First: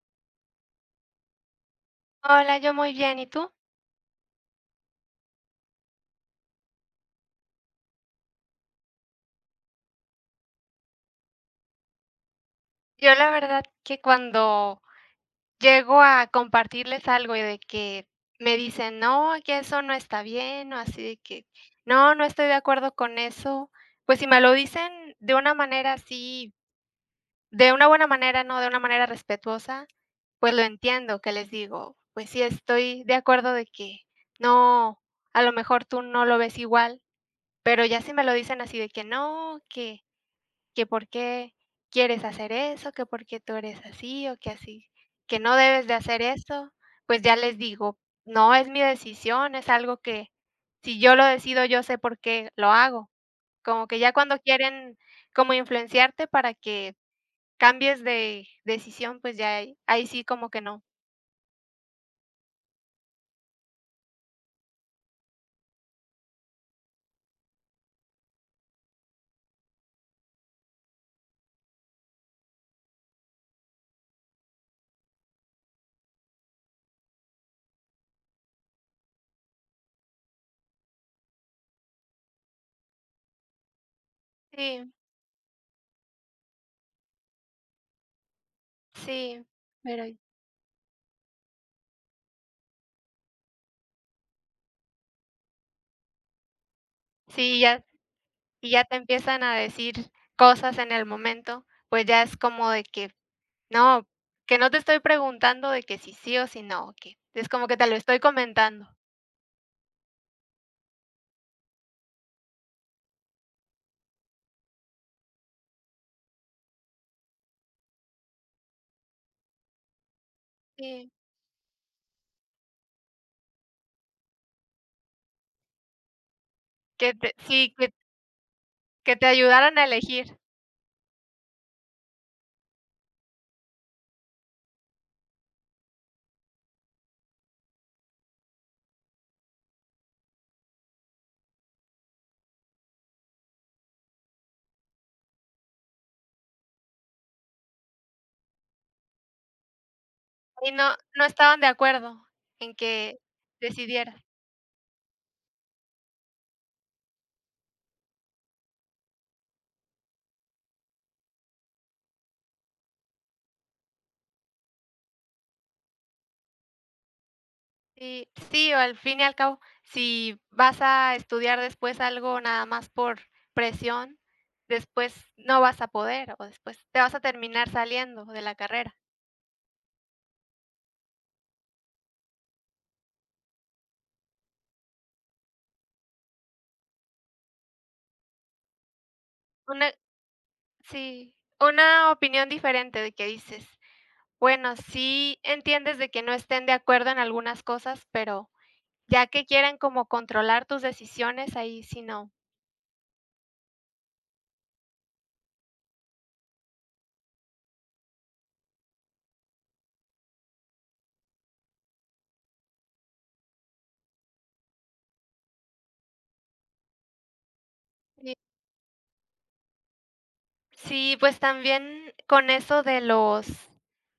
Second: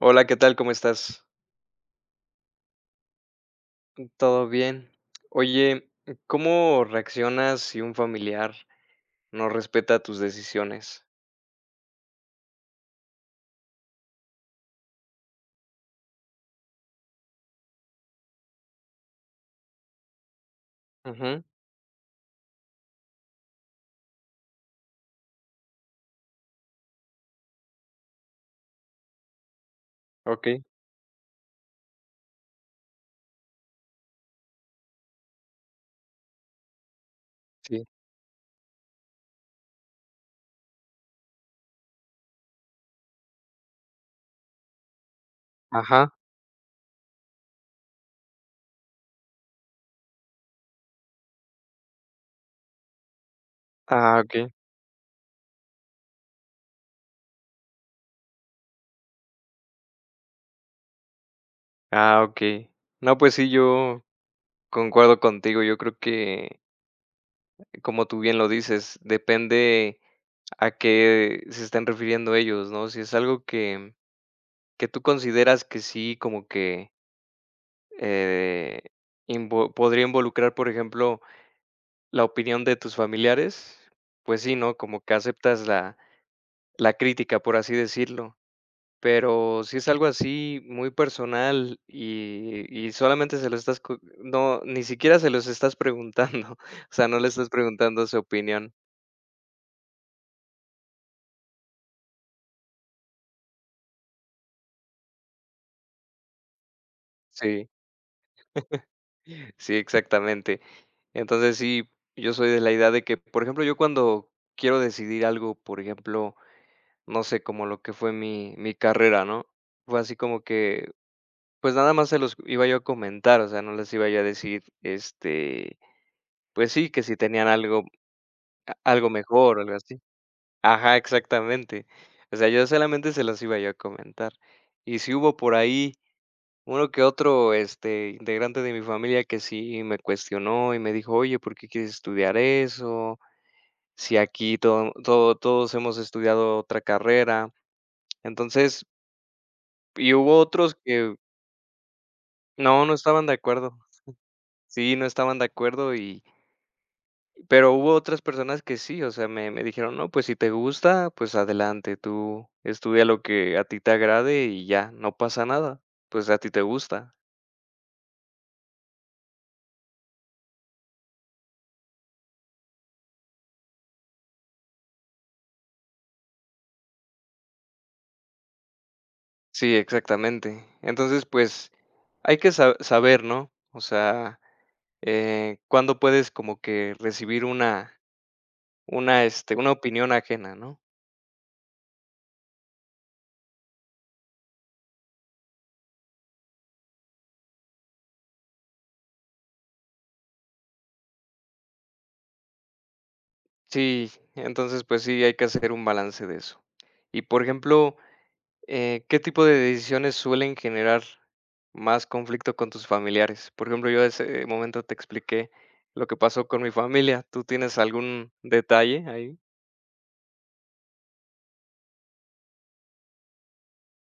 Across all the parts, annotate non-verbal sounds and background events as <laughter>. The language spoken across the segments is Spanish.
Hola, ¿qué tal? ¿Cómo estás? Hola, yo, muy bien, ¿y tú? Todo bien. Oye, ¿cómo reaccionas si un familiar no respeta tus decisiones? Yo la verdad que cuando llego a compartirles algo y de que me dicen: "No, que eso no está bien, ¿no?, así de Ujú. que no, no estoy de acuerdo con eso". Pues, si me lo dicen de una manera así de una buena manera, ¿no?, de una manera respetuosa, pues, Okey. lo entiendo que les digo, pues, sí, estoy de acuerdo de que no, a lo mejor, tú no lo ves igual, pero Sí. ya si me lo dicen así de que no, que que, "¿Por qué quieres hacer eso?, que ¿Porque tú eres así?, o que así que no debes de Ajá. hacer eso", pues, ya les digo: "No, es mi decisión, es algo que, si yo lo decido, yo sé por qué lo hago". Como que ya Ah, cuando okey. quieren como influenciarte para que cambies de decisión, pues, ya ahí ahí sí, como que no. Ah, okey. No, pues sí, yo concuerdo contigo. Yo creo que eh, como tú bien lo dices, depende a qué se estén refiriendo ellos, ¿no? Si es algo que que tú consideras que sí, como que eh, invo podría involucrar, por ejemplo, la opinión de tus familiares. Pues sí, ¿no?, Sí. como que aceptas la la crítica, por así decirlo. Sí. Pero sí es algo <unintelligible> así, muy personal y y y solamente se lo estás co no, ni siquiera se los estás preguntando. O sea, no le estás Sí, y ya preguntando su y opinión. ya te empiezan a decir cosas en el momento. Pues ya es como de que no, que no te estoy preguntando de que si sí o si no, que es Sí. como que te lo estoy comentando. <chuckles> Sí, exactamente. Entonces sí, yo soy de la idea de que, por ejemplo, yo cuando quiero decidir algo, por ejemplo, no sé como lo que fue mi mi carrera, ¿no? Fue así como que Sí. pues nada más se los iba yo a comentar, o sea, no les iba yo a decir, este, pues sí, que Que si te tenían sí, algo que a algo que te mejor o algo ayudaran a así. elegir. Ajá, exactamente. O sea, yo solamente se los iba yo a comentar. Y si hubo por ahí uno que otro, este, integrante de mi familia que sí me cuestionó y me dijo: "Oye, ¿por qué quieres estudiar eso? Si aquí todo todo todos hemos estudiado otra carrera". Entonces Y hubo Y otros no, que no estaban de acuerdo en no, no que estaban de acuerdo. decidiera. Sí, no estaban de acuerdo y pero hubo otras personas que sí. O sea, me me dijeron no, pues si te gusta, pues adelante, tú estudia lo que a ti te agrade y ya, no pasa nada. Pues a ti te gusta. Y, sí, o al fin y al cabo, si vas a estudiar después algo nada más por presión, después no vas a poder o después te vas a terminar saliendo de la carrera. Sí, exactamente. Entonces, pues hay que sa saber, ¿no? O sea, eh, cuándo puedes como que recibir una una este, una Una opinión ajena, ¿no? sí, una opinión diferente de que dices. Bueno, sí entiendes de que no estén de acuerdo en algunas cosas, pero ya que quieren como controlar tus decisiones, ahí si no. Sí. Entonces pues sí, hay que hacer un balance de eso. Y, por ejemplo, eh, ¿qué tipo de decisiones suelen generar más conflicto con tus familiares? Por ejemplo, yo ese momento te expliqué lo que pasó con mi familia. ¿Tú tienes algún Sí. detalle ahí? Sí, pues también con eso de los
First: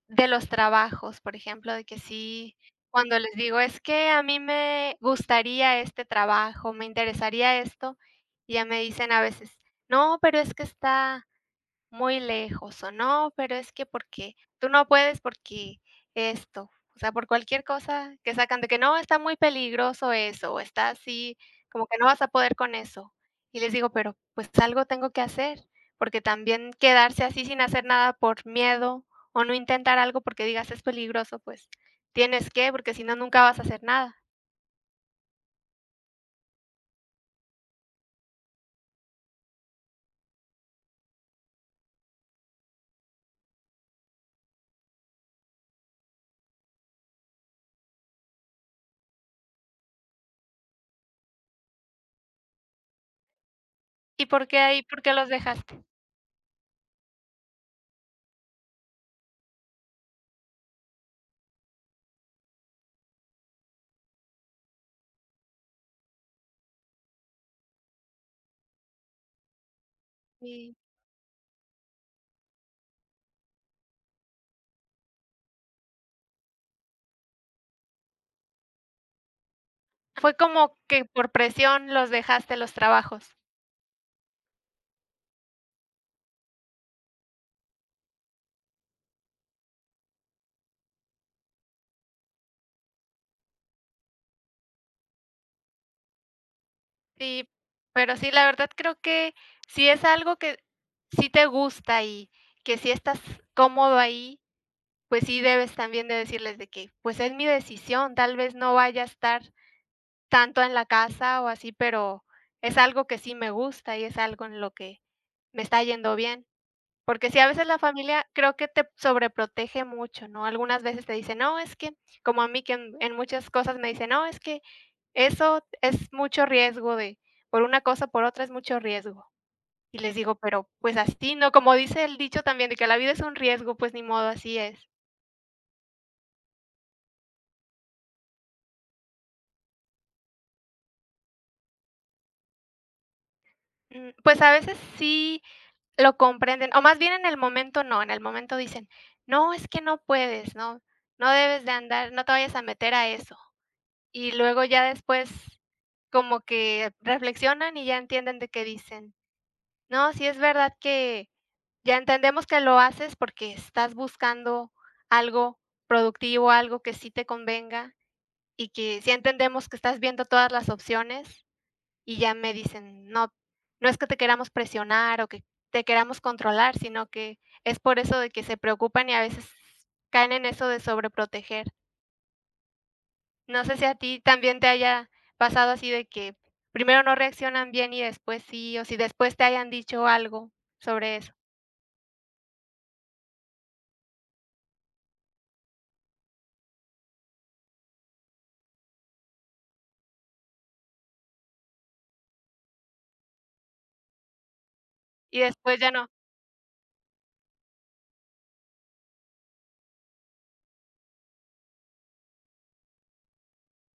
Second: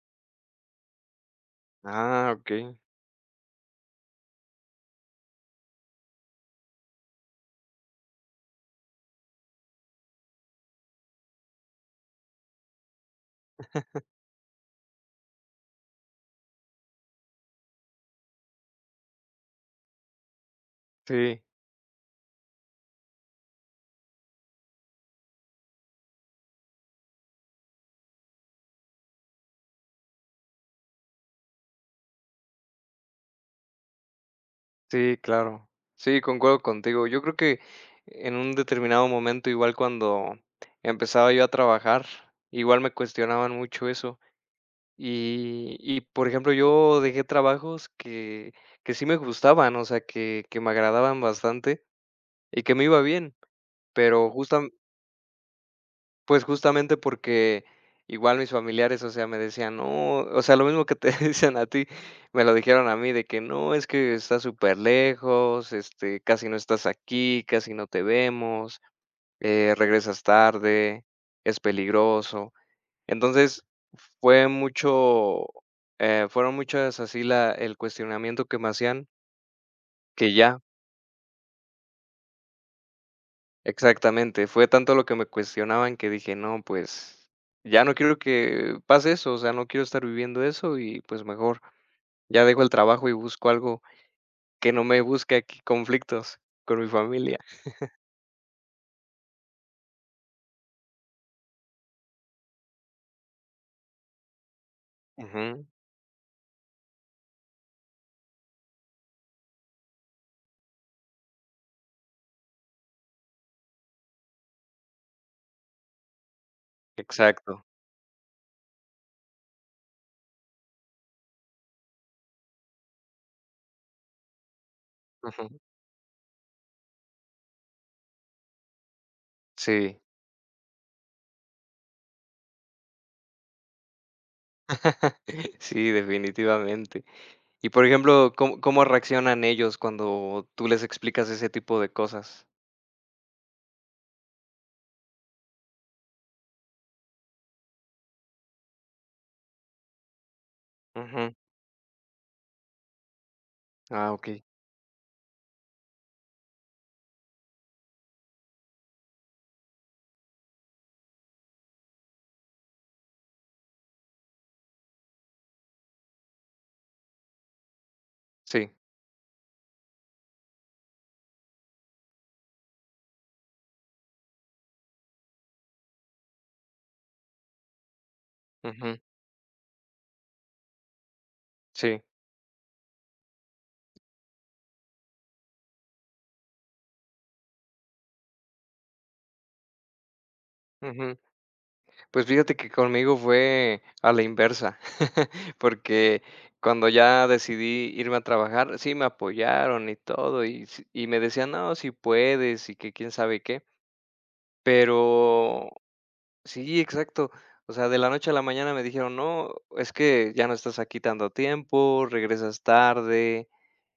de los trabajos, por ejemplo, de que Ah, sí okey. cuando les digo, "Es que a mí me gustaría este trabajo, me interesaría esto", y ya me dicen a veces: "No, pero es que está muy lejos o no, pero es que <chuckles> porque tú no puedes porque esto", o sea, por cualquier cosa que sacan de que "No, está muy peligroso eso, está así Sí. como que, no vas a poder con eso", y les digo "Pero pues algo tengo que hacer", porque también quedarse así sin hacer nada por miedo o no intentar algo porque digas "es peligroso", pues, tienes que, porque si no, nunca vas a hacer nada. Sí, claro. Sí, concuerdo contigo, yo creo que en un determinado momento, igual cuando empezaba yo a trabajar igual me cuestionaban mucho eso y y por ejemplo, yo dejé trabajos que que sí me gustaban, o sea que que me agradaban bastante y que me iba bien, ¿Y pero por qué justam ahí? ¿Por qué los dejaste? Pues justamente porque igual mis familiares, o sea, me decían: "No", o sea, lo mismo que te dicen a ti, me lo dijeron a mí de que: "No, es que está superlejos", este, "casi no estás aquí, casi no te vemos", eh, "regresas Sí. tarde, es peligroso", entonces, fue mucho eh, fueron muchas así la el cuestionamiento que me hacían que Fue ya como que, por presión los dejaste, los trabajos. Exactamente, fue tanto lo que me cuestionaban que dije: "No, pues, ya no quiero que pase eso, o sea, no quiero estar viviendo eso y pues mejor ya dejo el trabajo y busco algo que no me busque aquí conflictos con mi familia". Sí, <chuckles> pero sí, la verdad, creo que, si es algo que sí te gusta y que sí estás cómodo ahí, pues sí, Ujú. debes también de decirles de que: "Pues es mi decisión, tal vez no vaya a estar tanto en la casa o así, pero es algo que sí me gusta y es algo en lo que me está yendo bien", porque sí, a Exacto. veces la familia creo que te sobreprotege mucho, ¿no?, algunas veces te dice: "No, es que" como a mí que en en muchas cosas me dice: "No, es que Ujú. eso es mucho riesgo de por una cosa o por otra es mucho riesgo", Sí. y les digo: "Pero, pues así, ¿no?, como dice el dicho también de que la vida es un riesgo, pues ni modo así es". <chuckles> Sí, definitivamente. Y, por ejemplo, ¿com cómo reaccionan ellos cuando tú les explicas ese tipo de cosas? Mm, pues, a veces sí lo comprenden o más bien en el momento, no. En el momento dicen: "No es que no puedes, ¿no?, no Ujú. debes de andar no te vayas a meter a eso", Ah, y okey. luego ya después como que reflexionan y ya entienden de qué dicen: "No, si es verdad que ya entendemos que lo haces porque estás buscando algo productivo, algo que sí te convenga y Sí. que sí entendemos que estás viendo todas las opciones" y ya me dicen: "No, no es que te queramos presionar o que te queramos controlar", sino que es por eso de que se Ujú. preocupan y a veces caen en eso de sobreproteger. Sí. No sé si a ti también te haya pasado así de que, primero no reaccionan bien y después sí, o si después te hayan dicho algo sobre Ujú. eso. Pues, fíjate que conmigo fue a la inversa <chuckles> porque cuando ya decidí irme a trabajar, sí me apoyaron y todo y s y me decían: "No, si puedes" y que quién sabe qué. Y Pero después ya no. sí, exacto. O sea, de la noche a la mañana me dijeron: "No, es que ya no estás aquí tanto tiempo, regresas tarde,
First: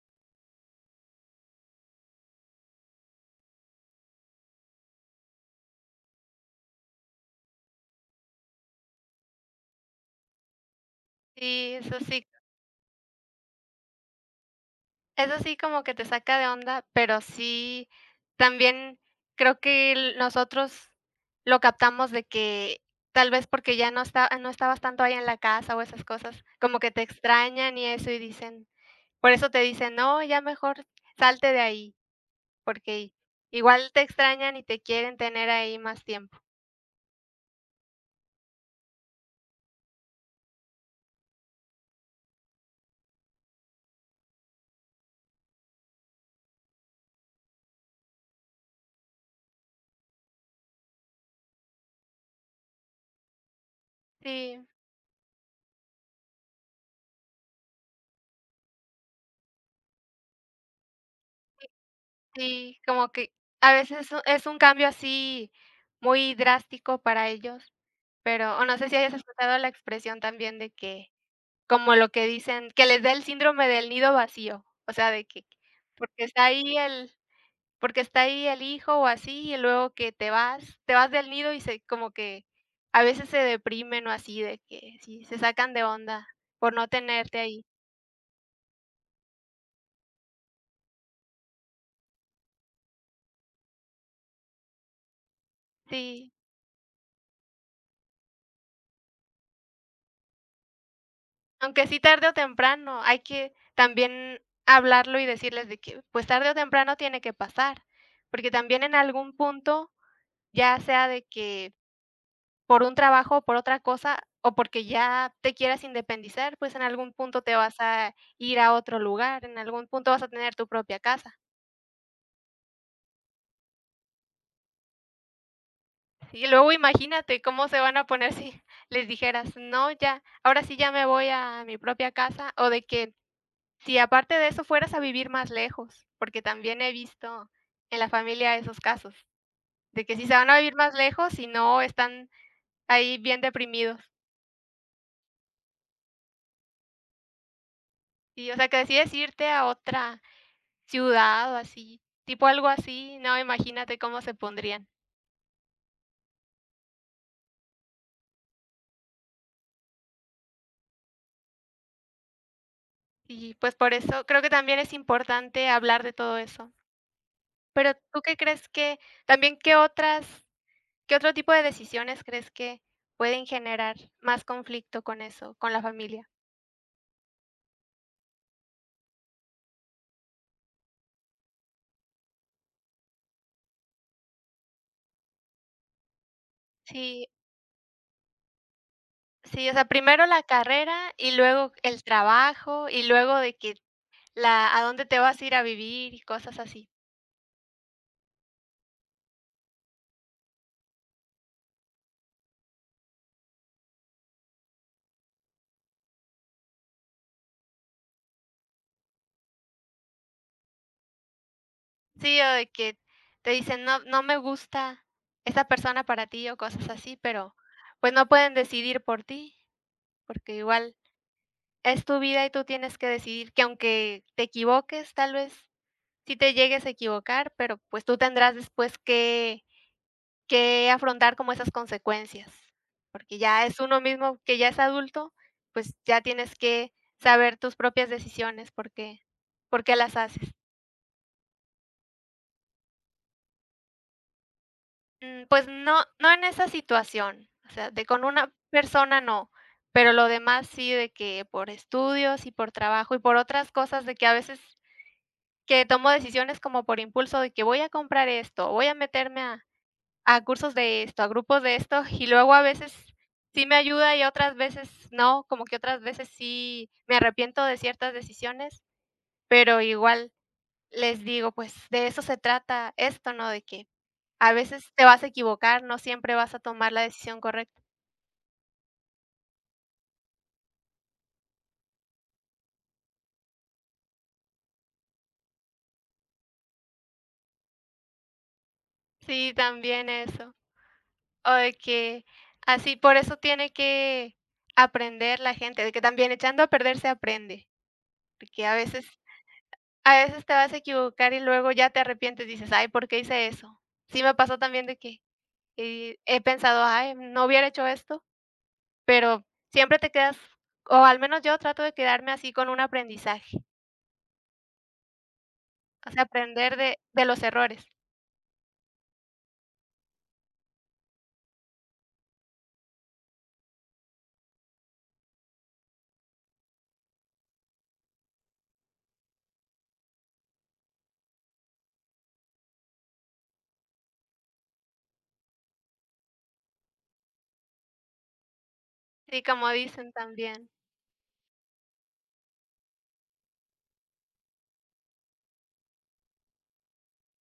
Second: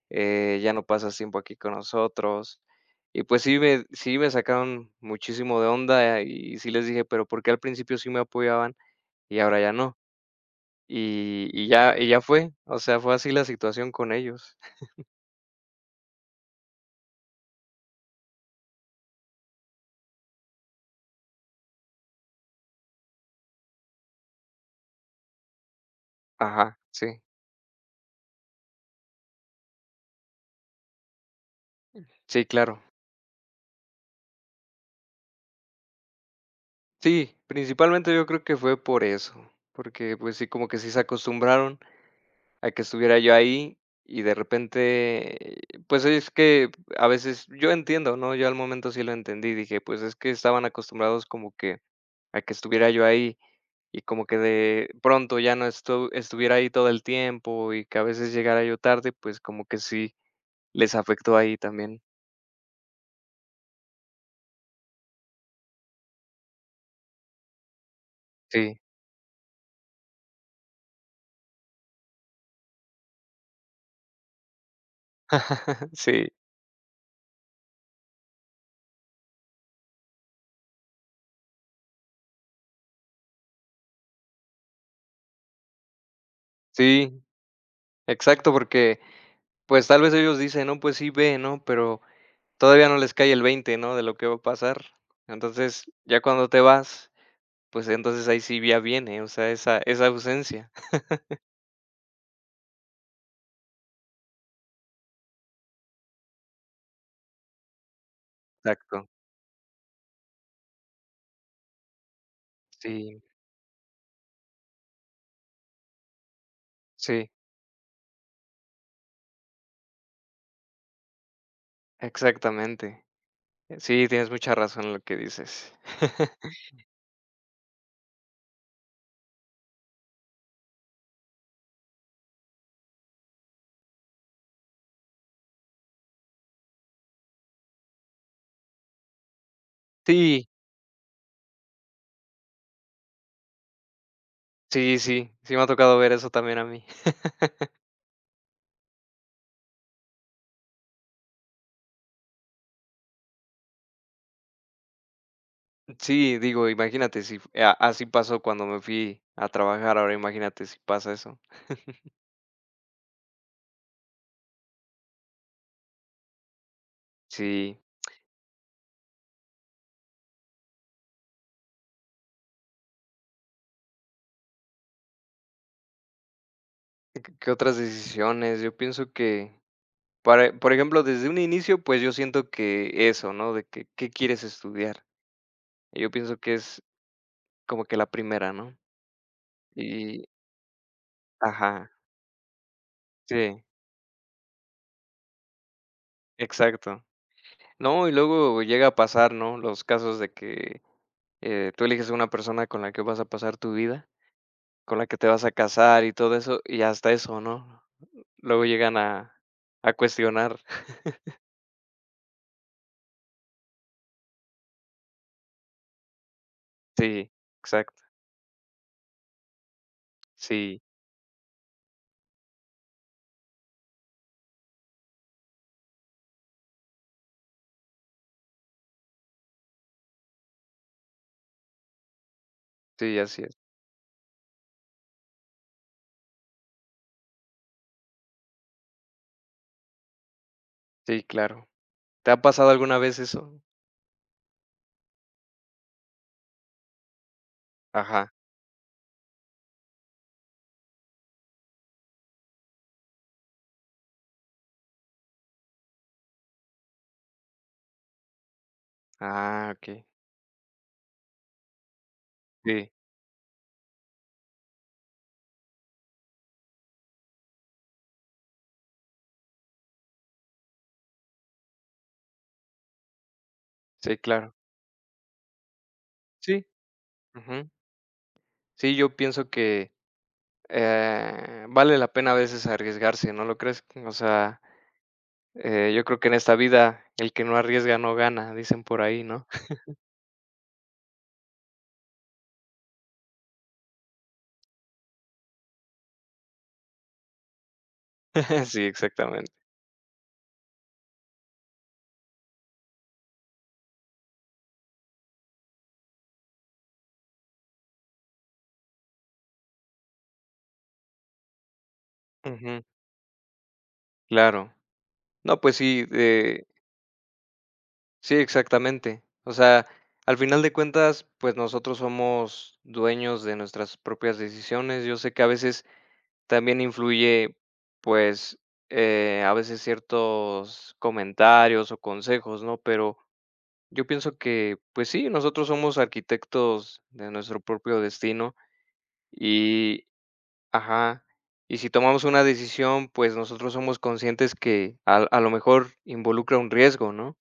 eh, ya no pasas tiempo aquí con nosotros" y, pues, sí me sí me sacaron muchísimo de onda y sí les dije: "Pero ¿por qué al principio sí me apoyaban y ahora ya no?" Y y Sí, ya eso y ya sí. fue. O sea, fue así la situación con ellos. <chuckles> Eso sí como que te saca de onda, pero sí, también creo que l nosotros lo captamos de que tal vez porque ya no esta ya no estabas tanto ahí en la casa o esas cosas Ajá, como que te sí. extrañan y eso, y dicen, por eso te dicen: "No, ya mejor salte de ahí", Sí, claro. porque i igual te extrañan y te quieren tener ahí más tiempo. Sí, principalmente yo creo que fue por eso, porque, pues sí, como que sí se acostumbraron a que estuviera yo ahí, y de repente, pues es que a veces yo entiendo, ¿no? Yo al momento sí lo entendí, dije, pues es que estaban acostumbrados como que a que estuviera yo ahí, y como que Sí. de pronto ya no estu estuviera ahí todo el tiempo y que a veces llegara yo tarde, pues como que sí les afectó ahí también. Sí, como que a veces eso es un cambio así muy drástico para ellos, pero o no Sí. sé si hayas escuchado la expresión también de que como lo que dicen: "Que le dé el síndrome del nido vacío". O sea, de que, <chuckles> porque Sí. está ahí el porque está ahí el hijo o así, y luego que te vas te vas del nido y se como que a veces se deprimen o así de que sí se sacan de onda por no Sí. tenerte ahí. Exacto, porque pues tal vez ellos dicen: "No, pues sí, ve", ¿no?, pero todavía no les cae el 20 ¿no?, de lo que va a pasar. Entonces ya Sí. cuando te vas, pues entonces ahí sí ya viene, o sea, esa esa ausencia. <chuckles> Aunque sí tarde o temprano, hay que también hablarlo y decirles de que, pues, tarde o temprano tiene que pasar. Porque también en Exacto. algún punto, ya sea de que, por un Sí. trabajo o por otra cosa o porque ya te quieras independizar, pues en algún Sí. punto te vas a ir a otro lugar en algún punto vas a tener tu propia casa. Exactamente. Sí, tienes mucha razón en lo que dices. <chuckles> Y luego imagínate cómo se van a poner si les dijeras: "No, ya, ahora sí, ya me voy a mi propia casa" o de que, si aparte de eso, fueras a vivir más lejos, porque también he visto en la familia esos casos de que si se Sí. van a vivir más lejos, y no, están ahí bien deprimidos. Sí, sí. Sí, me ha tocado ver eso también a mí. <chuckles> Sí, o sea que decides irte a otra ciudad o así, tipo algo así, no, imagínate cómo se pondrían. Sí, digo, imagínate si f ah, así pasó cuando me fui a trabajar, ahora imagínate si pasa eso. <chuckles> Sí, pues, por eso creo que también es importante hablar de todo eso. Sí. Pero ¿tú qué crees que? También, ¿qué otras? ¿Qué otro tipo de decisiones crees que pueden generar más conflicto con eso, con la familia? Y q qué otras decisiones, yo pienso que para por ejemplo, desde un inicio, pues, yo siento que eso, ¿no?, de que, ¿qué quieres estudiar? y yo pienso que es Sí. como que la primera, ¿no? Sí, o sea, Y primero la carrera y luego Ajá. el trabajo y luego de Sí. que la a dónde te vas a ir a vivir y cosas así. Exacto. No y luego llega a pasar, ¿no? Los casos de que, eh, tú eliges una persona con la que vas a pasar tu vida, con la que te vas a casar y todo eso y hasta eso, ¿no? Luego llegan a a cuestionar. <chuckles> Sí, o de que, te dicen "No, no me gusta esa persona para ti", o cosas así, Sí, pero, exacto. pues, no pueden decidir por ti. Porque Sí. igual es tu vida, y tú tienes que decidir que aunque te equivoques. Tal vez sí te llegues a equivocar, pero, pues, tú tendrás después que, que afrontar como esas consecuencias, Sí, porque así es. ya es uno mismo que ya es adulto, pues, ya tienes que saber tus propias decisiones. Por qué por qué las haces. Sí, claro, ¿te ha pasado alguna vez eso? Mm, pues no no en esa situación. O sea, de con Ajá. una persona, no, pero lo demás sí, de que por estudios y por trabajo, y por otras cosas de que a veces que tomo decisiones como por impulso, de que voy a comprar esto, voy a meterme a Ah, okey. a cursos de esto, a grupos de esto, y luego a Sí. veces sí me ayuda y otras veces no. Como que otras veces sí me arrepiento de ciertas decisiones, pero igual les digo: "Pues, de eso se trata esto", ¿no?, de que Sí, claro. a veces te vas a equivocar. No siempre vas a Sí, tomar la decisión ujú. correcta. Sí, yo pienso que, eh, vale la pena a veces arriesgarse, ¿no lo crees? O sea, eh, yo creo que en esta vida el que no arriesga no gana, dicen por ahí, ¿no? Sí, <chuckles> también eso. O de que, así por eso tiene que aprender la gente de que también echando a perder se aprende. Porque <chuckles> a Sí, veces, exactamente. a veces te vas a equivocar. y luego ya te arrepientes, dices: "Ay, ¿por qué hice eso?" Sí, me pasó también de que, eh, he pensado: "Ay, no hubiera hecho esto", pero siempre te quedas, o al menos yo trato de quedarme así con un Ujú. aprendizaje. Claro. No, pues, sí, O sea, eh aprender de de los errores. Sí, exactamente. O sea, al final de cuentas, pues, nosotros somos dueños de nuestras propias decisiones. Yo sé que a veces también influye, pues, eh, a veces ciertos comentarios o consejos, ¿no?, pero yo pienso que, pues sí, nosotros somos arquitectos de nuestro propio destino. Sí, como Y dicen también. Ajá. Y si tomamos una decisión, pues, nosotros somos conscientes que a a lo mejor involucra un riesgo, ¿no?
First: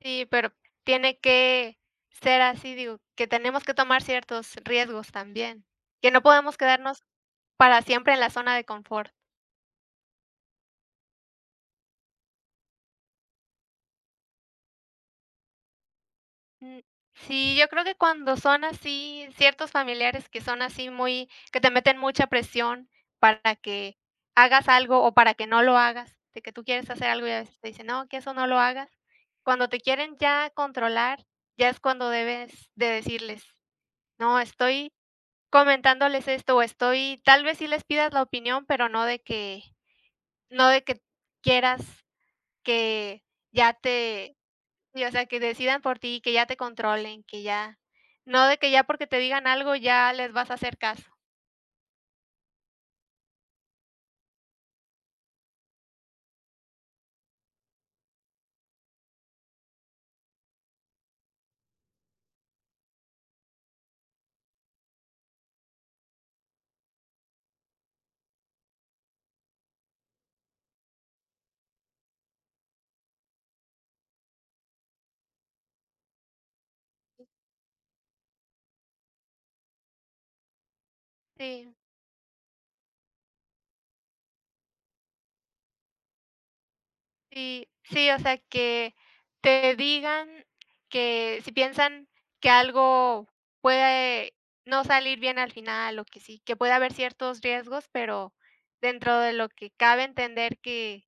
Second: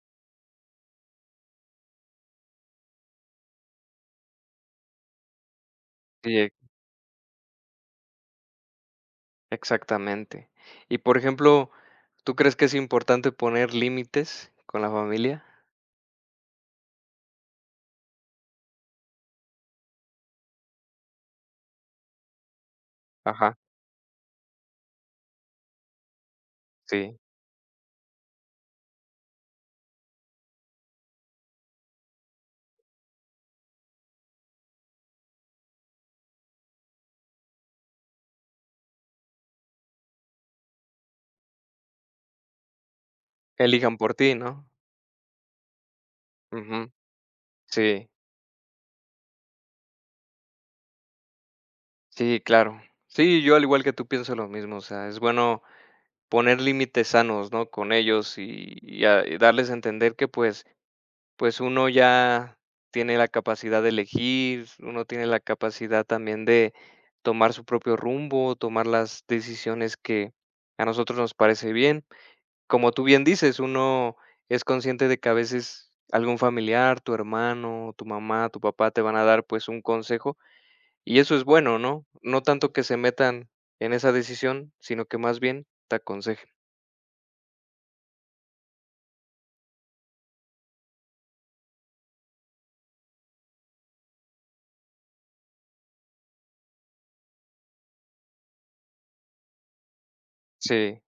Sí, pero tiene que ser así, digo, que tenemos que tomar ciertos riesgos también. Que no Sí, ¿eh? podemos quedarnos para siempre en la zona de confort. Exactamente. Y, por ejemplo, ¿tú crees que es importante poner límites con la familia? Um. Sí, yo creo que cuando son así, ciertos familiares que son así muy que te meten mucha presión para Ajá. que hagas algo, o para que no lo hagas de que tú quieres hacer Sí. algo, ya ves que te dicen "No, que eso no lo hagas". Cuando te quieren ya controlar, ya es cuando debes de decirles: "No, estoy comentándoles esto o estoy", tal vez sí les pidas la opinión, pero no de que no de que quieras que ya Elijan por ti te ¿no? Si, o sea que decidan por ti, y que ya te Ujú. controlen, que ya Sí. no de que ya porque te digan algo, ya les vas a hacer caso. Sí, claro. Sí, yo, al igual que tú pienso lo mismo, o sea, es bueno poner límites sanos, ¿no?, con ellos y -y a darles a entender que pues pues uno ya tiene la capacidad de elegir. Uno tiene la capacidad también de tomar su propio rumbo, tomar las decisiones que a nosotros nos parece bien. Como tú bien dices: "Uno es consciente de que a veces algún familiar, tu hermano, tu mamá, tu papá te van a dar, pues un consejo". Y eso es Sí. bueno, ¿no?, no tanto que se metan en esa decisión, sino que más bien te aconsejen. Sí. Sí, o sea que, te digan que, si piensan que algo puede no salir bien al final o que sí que puede haber ciertos riesgos, pero dentro de lo que cabe entender Sí. que,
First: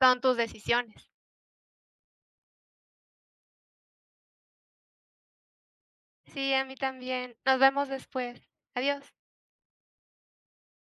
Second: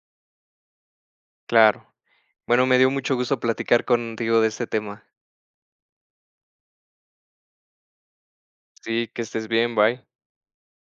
son tus decisiones. Claro. Bueno, me dio mucho gusto platicar contigo de este tema. Sí, a mí también. Nos vemos después. Adiós. Sí, que estés bien, bye.